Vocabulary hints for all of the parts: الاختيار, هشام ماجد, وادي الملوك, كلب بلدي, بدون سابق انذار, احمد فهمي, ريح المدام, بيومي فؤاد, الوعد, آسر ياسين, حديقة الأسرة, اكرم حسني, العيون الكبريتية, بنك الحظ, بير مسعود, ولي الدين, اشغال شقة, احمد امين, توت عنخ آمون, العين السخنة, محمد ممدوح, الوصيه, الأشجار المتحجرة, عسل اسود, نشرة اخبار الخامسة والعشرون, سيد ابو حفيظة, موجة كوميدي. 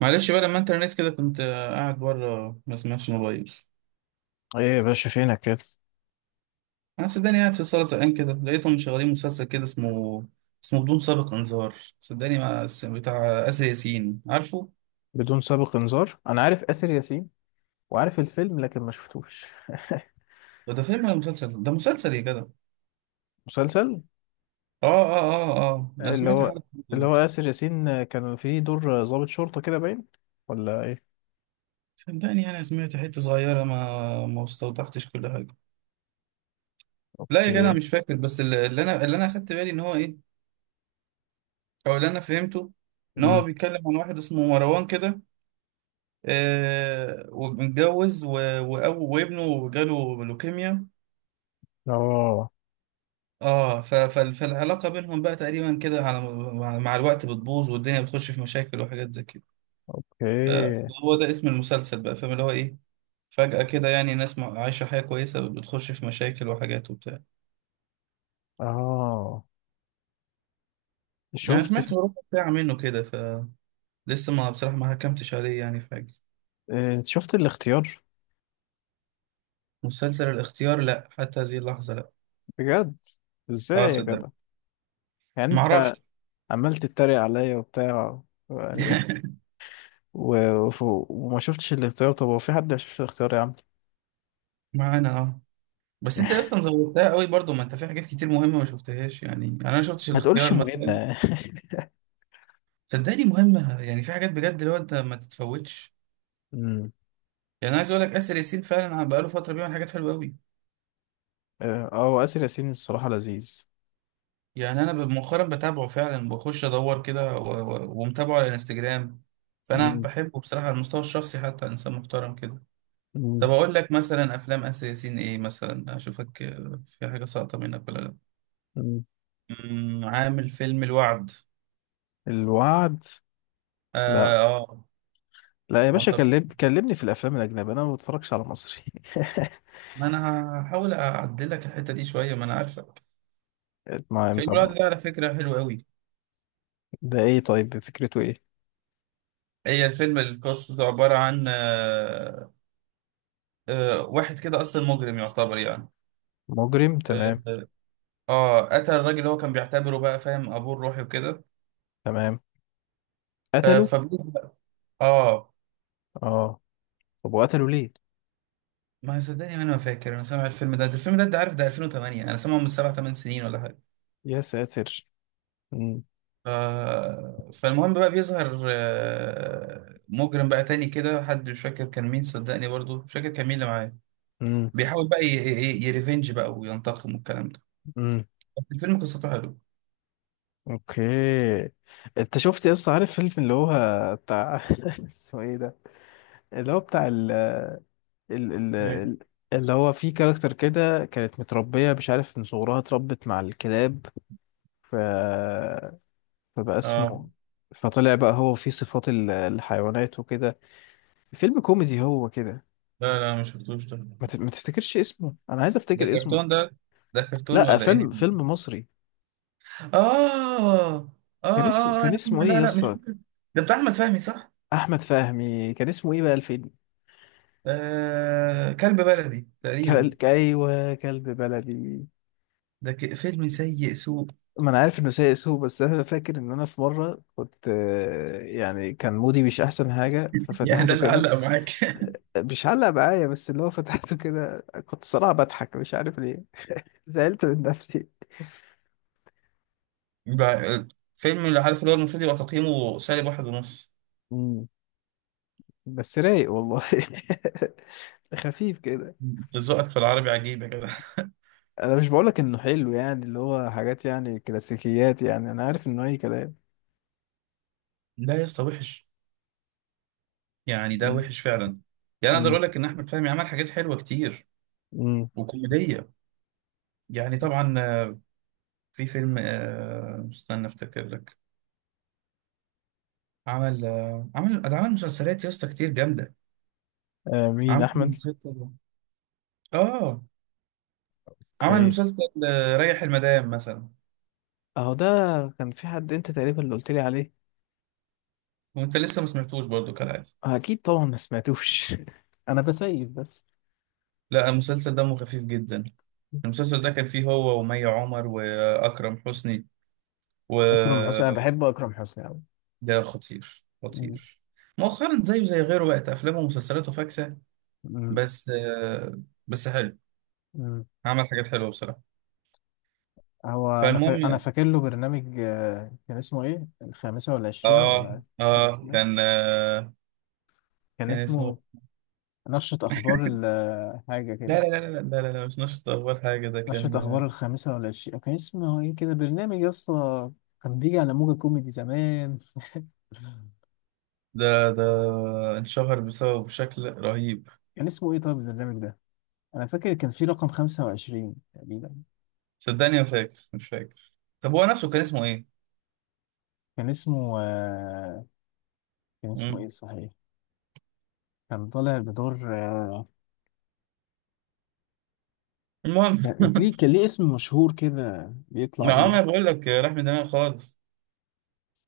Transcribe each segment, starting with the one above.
معلش بقى لما انت رنيت كده كنت قاعد بره، ما سمعتش الموبايل. ايه يا باشا فينك كده؟ انا صدقني قاعد في الصاله زهقان كده، لقيتهم مشغلين مسلسل كده اسمه بدون سابق انذار. صدقني ما بتاع آسر ياسين، عارفه؟ بدون سابق انذار، انا عارف آسر ياسين وعارف الفيلم لكن ما شفتوش. ده فيلم ولا مسلسل؟ ده مسلسل يا جدع. مسلسل. اه انا اللي سمعت هو حلقه اللي هو دلوقتي. آسر ياسين كان فيه دور ضابط شرطة كده باين، ولا ايه؟ صدقني انا سمعت حته صغيره، ما استوضحتش كل حاجه. لا يا جدع، ايه. مش فاكر. بس اللي انا اخدت بالي ان هو ايه، او اللي انا فهمته، ان هو امم. بيتكلم عن واحد اسمه مروان كده. ومتجوز وابنه جاله لوكيميا. اه. فالعلاقة بينهم بقى تقريبا كده، على مع الوقت بتبوظ، والدنيا بتخش في مشاكل وحاجات زي كده. آه، اوكي. هو ده اسم المسلسل بقى، فاهم اللي هو ايه؟ فجأة كده يعني، ناس عايشة حياة كويسة بتخش في مشاكل وحاجات وبتاع. اه. يعني شفت. سمعت ربع ساعة منه كده، فلسه ما بصراحة ما حكمتش عليه يعني في حاجة. إيه، شفت الاختيار؟ مسلسل الاختيار، لا حتى هذه اللحظة لا. بجد؟ ازاي اه يا صدق. جدع؟ يعني انت معرفش. عمال تتريق عليا وبتاع؟ يعني و... و... وما شفتش الاختيار. طب هو في حد ما شافش الاختيار يا عم؟ معانا اه. بس انت يا اسطى مزودتها قوي برضو، ما انت في حاجات كتير مهمه ما شفتهاش، يعني انا ما شفتش ما الاختيار تقولش مثلا. مهمة. صدقني مهمه، يعني في حاجات بجد اللي هو انت ما تتفوتش. يعني انا عايز اقول لك، اسر ياسين فعلا أنا بقاله فتره بيعمل حاجات حلوه قوي. هو آسر ياسين الصراحة لذيذ. يعني انا مؤخرا بتابعه فعلا، بخش ادور كده ومتابعه على الانستجرام. فانا مم. بحبه بصراحه على المستوى الشخصي، حتى انسان محترم كده. طب مم. اقول لك مثلا افلام اسر ياسين ايه مثلا، اشوفك في حاجه ساقطه منك ولا لا؟ مم. عامل فيلم الوعد. الوعد. لا. اه, آه. لا يا ما باشا، كلمني في الافلام الاجنبيه، انا ما بتفرجش على مصري. ما انا هحاول اعدل لك الحته دي شويه، ما انا عارفك. ما يعني، فيلم الوقت طب. ده على فكره حلو قوي. ده ايه، طيب فكرته ايه؟ هي الفيلم القصه بتاعه عباره عن واحد كده اصلا مجرم يعتبر يعني. مجرم تمام. اه قتل الراجل اللي هو كان بيعتبره بقى، فاهم، ابوه الروحي وكده. تمام. قتلوا. فبيسبق. اه. اه. طب وقتلوا ليه؟ ما صدقني، ما انا ما فاكر، انا سامع الفيلم ده الفيلم ده، انت عارف، ده 2008، انا سامعه من سبع ثمان سنين ولا حاجه. يا ساتر. امم. ف... فالمهم بقى، بيظهر مجرم بقى تاني كده، حد مش فاكر كان مين، صدقني برضو مش فاكر كان مين اللي معاه. امم. بيحاول بقى يريفنج بقى، وينتقم والكلام ده. امم. بس الفيلم قصته حلوه. اوكي. انت شفت يا اسطى عارف فيلم اللي هو بتاع اسمه ايه ده؟ اللي هو بتاع ال ال ايه. ال- اللي هو في كاركتر كده كانت متربية، مش عارف من صغرها اتربت مع الكلاب. ف... فبقى اه، اسمه، فطلع بقى هو فيه صفات الحيوانات وكده. فيلم كوميدي هو كده؟ لا لا، ما شفتوش ده. ما تفتكرش اسمه، انا عايز ده افتكر اسمه. كرتون ده كرتون لا، ولا فيلم انمي؟ فيلم مصري. اه اه كان اسمه يا كان عم اسمه ايه لا يا لا، مش اسطى؟ فاكر. ده بتاع احمد فهمي، صح؟ احمد فهمي كان اسمه ايه بقى الفيلم؟ كلب بلدي تقريبا. ايوه، كلب بلدي. ده فيلم سيء سوء. ما انا عارف انه سيء سوء، بس انا فاكر ان انا في مره كنت، يعني كان مودي مش احسن حاجه يعني ده ففتحته اللي كده. علق معاك؟ مش علق معايا، بس اللي هو فتحته كده كنت صراحه بضحك مش عارف ليه. زعلت من نفسي. بقى- فيلم اللي عارف اللي هو المفروض يبقى تقييمه سالب واحد ونص. مم. بس رايق والله. خفيف كده. أنت ذوقك في العربي عجيب يا جدع. انا مش بقولك انه حلو، يعني اللي هو حاجات يعني كلاسيكيات، يعني انا عارف انه اي كلام. لا يا اسطى وحش، يعني ده مم. وحش فعلا. يعني اقدر مم. اقول لك ان احمد فهمي عمل حاجات حلوه كتير مم. وكوميديه. يعني طبعا، في فيلم، استنى افتكر لك. عمل آه، عمل ده عمل مسلسلات يا اسطى كتير جامده. مين عمل احمد؟ مسلسل اه عمل اوكي. مسلسل ريح المدام مثلا. اهو ده. كان في حد انت تقريبا اللي قلت لي عليه. وانت لسه ما سمعتوش برضو كالعاده. اكيد طبعا ما سمعتوش. انا بسيف بس. لا، المسلسل دمه خفيف جدا. المسلسل ده كان فيه هو ومي عمر واكرم حسني. اكرم حسني، انا وده بحب اكرم حسني قوي. خطير مم. خطير. مؤخرا زيه زي غيره بقت افلامه ومسلسلاته فاكسه، مم. بس آه، بس حلو. مم. عمل حاجات حلوه بصراحه. هو انا فالمهم. فاكر له برنامج، كان اسمه ايه، الخامسة والعشرين اه ولا إيه؟ كان اه اسمه كان ايه؟ آه كان كان اسمه. اسمه نشرة اخبار حاجة لا كده. لا لا لا لا لا, لا مش نشط اول حاجه ده نشرة كان. اخبار الخامسة والعشرين، كان اسمه ايه كده برنامج يا اسطى؟ كان بيجي على موجة كوميدي زمان. ده اتشهر بسبب، بشكل رهيب. كان اسمه ايه طيب البرنامج ده؟ انا فاكر كان في رقم 25 تقريبا. صدقني ما فاكر، مش فاكر. طب هو نفسه كان اسمه ايه؟ كان اسمه كان اسمه ايه مم. صحيح؟ كان طالع بدور المهم، كان ليه اسم مشهور كده بيطلع ما بيه. عمري بقول لك، راح من دماغي خالص.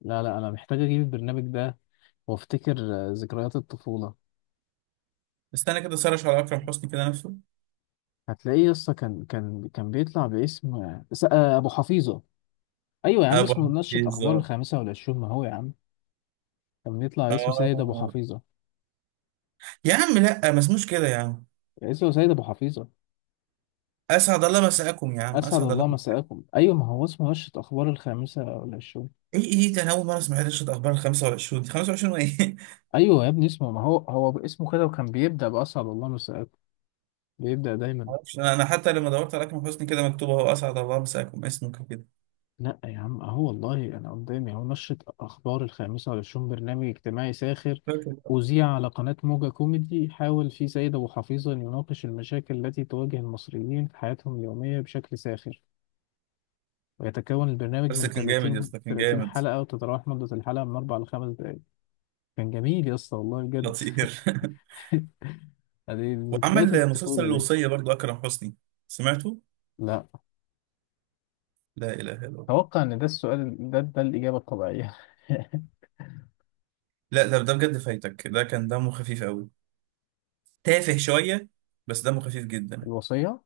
لا لا، انا محتاج اجيب البرنامج ده وافتكر ذكريات الطفوله. استنى كده سرش على اكرم حسني كده نفسه. هتلاقيه يسطا، كان بيطلع باسم ابو حفيظه. ايوه يا عم، ابو اسمه نشرة حفيظ؟ اخبار الخامسه والعشرون، ما هو يا عم. كان بيطلع اسم سيد ابو اه. حفيظه. يا عم لا، ما اسموش كده يا عم. اسمه سيد ابو حفيظه. اسعد الله مساءكم يا عم، اسعد اسعد الله الله. مساءكم، ايوه ما هو اسمه نشرة اخبار الخامسه والعشرون. ايه ده؟ انا اول مره اسمع رشة اخبار ال 25 دي، 25 وايه؟ ايوه يا ابني اسمه، ما هو هو اسمه كده، وكان بيبدا باسعد الله مساءكم. بيبدا دايما. معرفش أنا حتى لما دورت على اكرم حسني كده، مكتوب اهو اسعد الله مساكم اسمك كده. لا يا عم، اهو والله انا قدامي اهو: نشرة اخبار الخامسة والعشرون، برنامج اجتماعي ساخر فاكر بقى. اذيع على قناة موجة كوميدي، حاول فيه سيد ابو حفيظة أن يناقش المشاكل التي تواجه المصريين في حياتهم اليومية بشكل ساخر، ويتكون البرنامج بس من كان جامد يا 30 اسطى، كان 30 جامد. حلقة، وتتراوح مدة الحلقة من 4 ل 5 دقائق. كان جميل يا اسطى والله بجد. خطير. دي ذكريات وعمل مسلسل الطفولة دي. الوصيه برضو اكرم حسني، سمعته؟ لا. لا اله الا الله. اتوقع ان ده السؤال، ده الإجابة الطبيعية. لا ده بجد فايتك، ده كان دمه خفيف قوي. تافه شويه، بس دمه خفيف جدا. الوصية.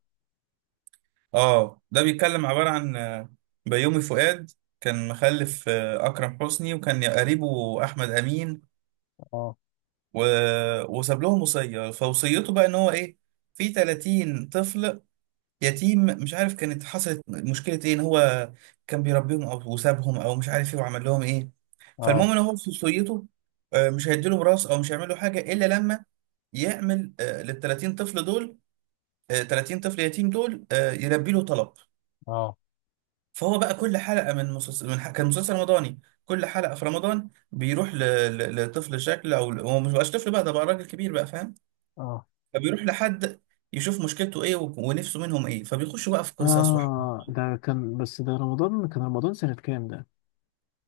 اه، ده بيتكلم، عباره عن بيومي فؤاد. كان مخلف اكرم حسني، وكان قريبه احمد امين. اه. و... وساب لهم وصية، فوصيته بقى ان هو ايه. في 30 طفل يتيم، مش عارف كانت حصلت مشكلة ايه، ان هو كان بيربيهم او وسابهم او مش عارف ايه، وعمل لهم ايه. اه. فالمهم ان هو في وصيته مش هيديلهم راس، او مش هيعمل له حاجة الا لما يعمل لل 30 طفل دول، 30 طفل يتيم دول يلبي له طلب. اه. فهو بقى كل حلقة من مسلسل، كان مسلسل رمضاني. كل حلقة في رمضان بيروح لطفل شكل، او هو مش بقاش طفل بقى، ده بقى راجل كبير بقى، فاهم. اه. فبيروح لحد يشوف مشكلته ايه ونفسه منهم ايه، فبيخشوا بقى في قصص وحوار. آه، ده كان، بس ده رمضان، كان رمضان سنة كام ده؟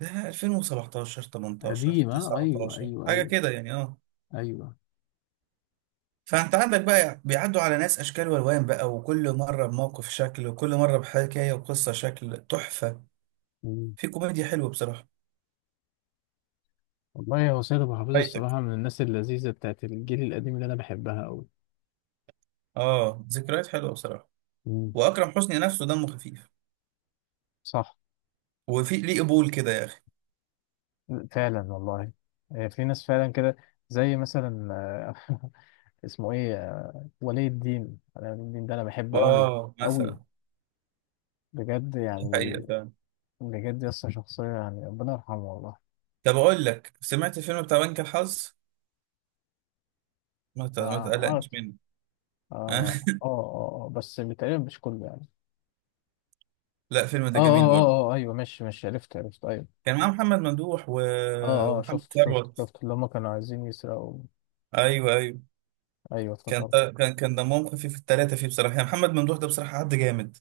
ده 2017 18 قديم. أيوه، 19 أيوه، حاجه أيوه. كده يعني، اه. أيوه. فانت عندك بقى يعني، بيعدوا على ناس اشكال والوان بقى، وكل مره بموقف شكل، وكل مره بحكايه وقصه شكل تحفه. مم. في كوميديا حلوه بصراحه. والله هو سيد أبو حفيظ فايتك. الصراحة من الناس اللذيذة بتاعت الجيل القديم اللي أنا بحبها أوي. اه، ذكريات حلوه بصراحه. مم. واكرم حسني نفسه دمه خفيف. صح. وفي ليه قبول كده يا اخي. فعلا والله. في ناس فعلا كده، زي مثلا آه، اسمه ايه ولي الدين. أنا ولي الدين ده انا بحبه قوي اه قوي. مثلا. بجد دي يعني. حقيقه فعلا. بجد يسطا، شخصية يعني ربنا يرحمه والله. طب اقول لك، سمعت الفيلم بتاع بنك الحظ؟ ما تقلقنيش عارف. منه. اه. اه. اه. بس تقريبا مش كله يعني. لا، فيلم اه. ده جميل اه. اه. برضه. اه. اه، ايوه ماشي ماشي عرفت عرفت ايوه. كان معاه محمد ممدوح اه. اه. اه، ومحمد شفت شفت ثروت. شفت اللي هما كانوا عايزين يسرقوا. ايوه، ايوه. ايوه كان افتكرت. كان دمهم خفيف الثلاثه فيه بصراحه. يعني محمد ممدوح ده بصراحه حد جامد،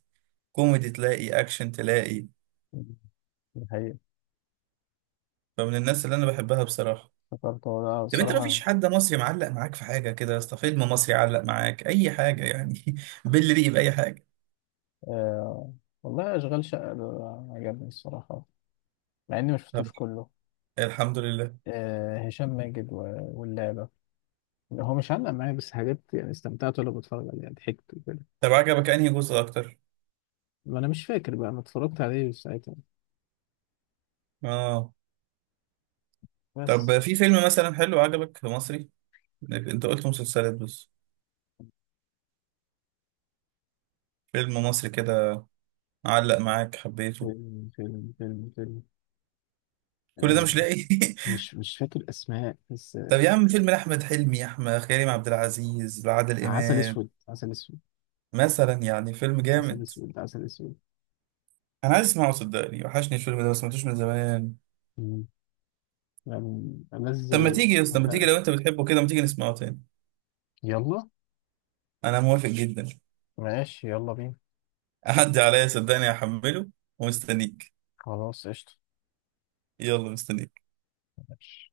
كوميدي تلاقي، اكشن تلاقي. دي حقيقة. فمن الناس اللي انا بحبها بصراحه. افتكرت هو ده طب انت، ما فيش الصراحة. حد مصري معلق معاك في حاجه كده يا اسطى؟ فيلم مصري علق معاك اي حاجه يعني؟ باللي ريق، باي حاجه. آه والله، اشغال شقة ده عجبني الصراحة، مع اني طب، مشفتوش كله. الحمد لله. آه، هشام ماجد واللعبة. هو مش علق معايا بس حاجات، يعني استمتعت وانا بتفرج عليها ضحكت وكده. طب عجبك انهي جزء اكتر؟ ما انا مش فاكر بقى، انا اتفرجت عليه ساعتها اه. بس. طب في فيلم مثلا حلو عجبك مصري؟ انت قلت مسلسلات بس. فيلم مصري كده علق معاك، حبيته. فيلم. كل ده آه مش لاقي؟ مش فاكر اسماء بس. طب يا عم فيلم لأحمد حلمي، أحمد، كريم عبد العزيز، لعادل عسل إمام اسود، عسل اسود، مثلا، يعني فيلم عسل جامد. اسود، عسل اسود. أنا عايز أسمعه صدقني، وحشني الفيلم ده، ما سمعتوش من زمان. مم. يعني ألذ طب ما تيجي يا اسطى، ما وأحلى تيجي الأفلام. لو أنت بتحبه كده، ما تيجي نسمعه تاني. يلا. أنا موافق جدا. ماشي، يلا بينا. أعدي عليا صدقني، هحمله ومستنيك. خلاص قشطة. يلا مستنيك. ماشي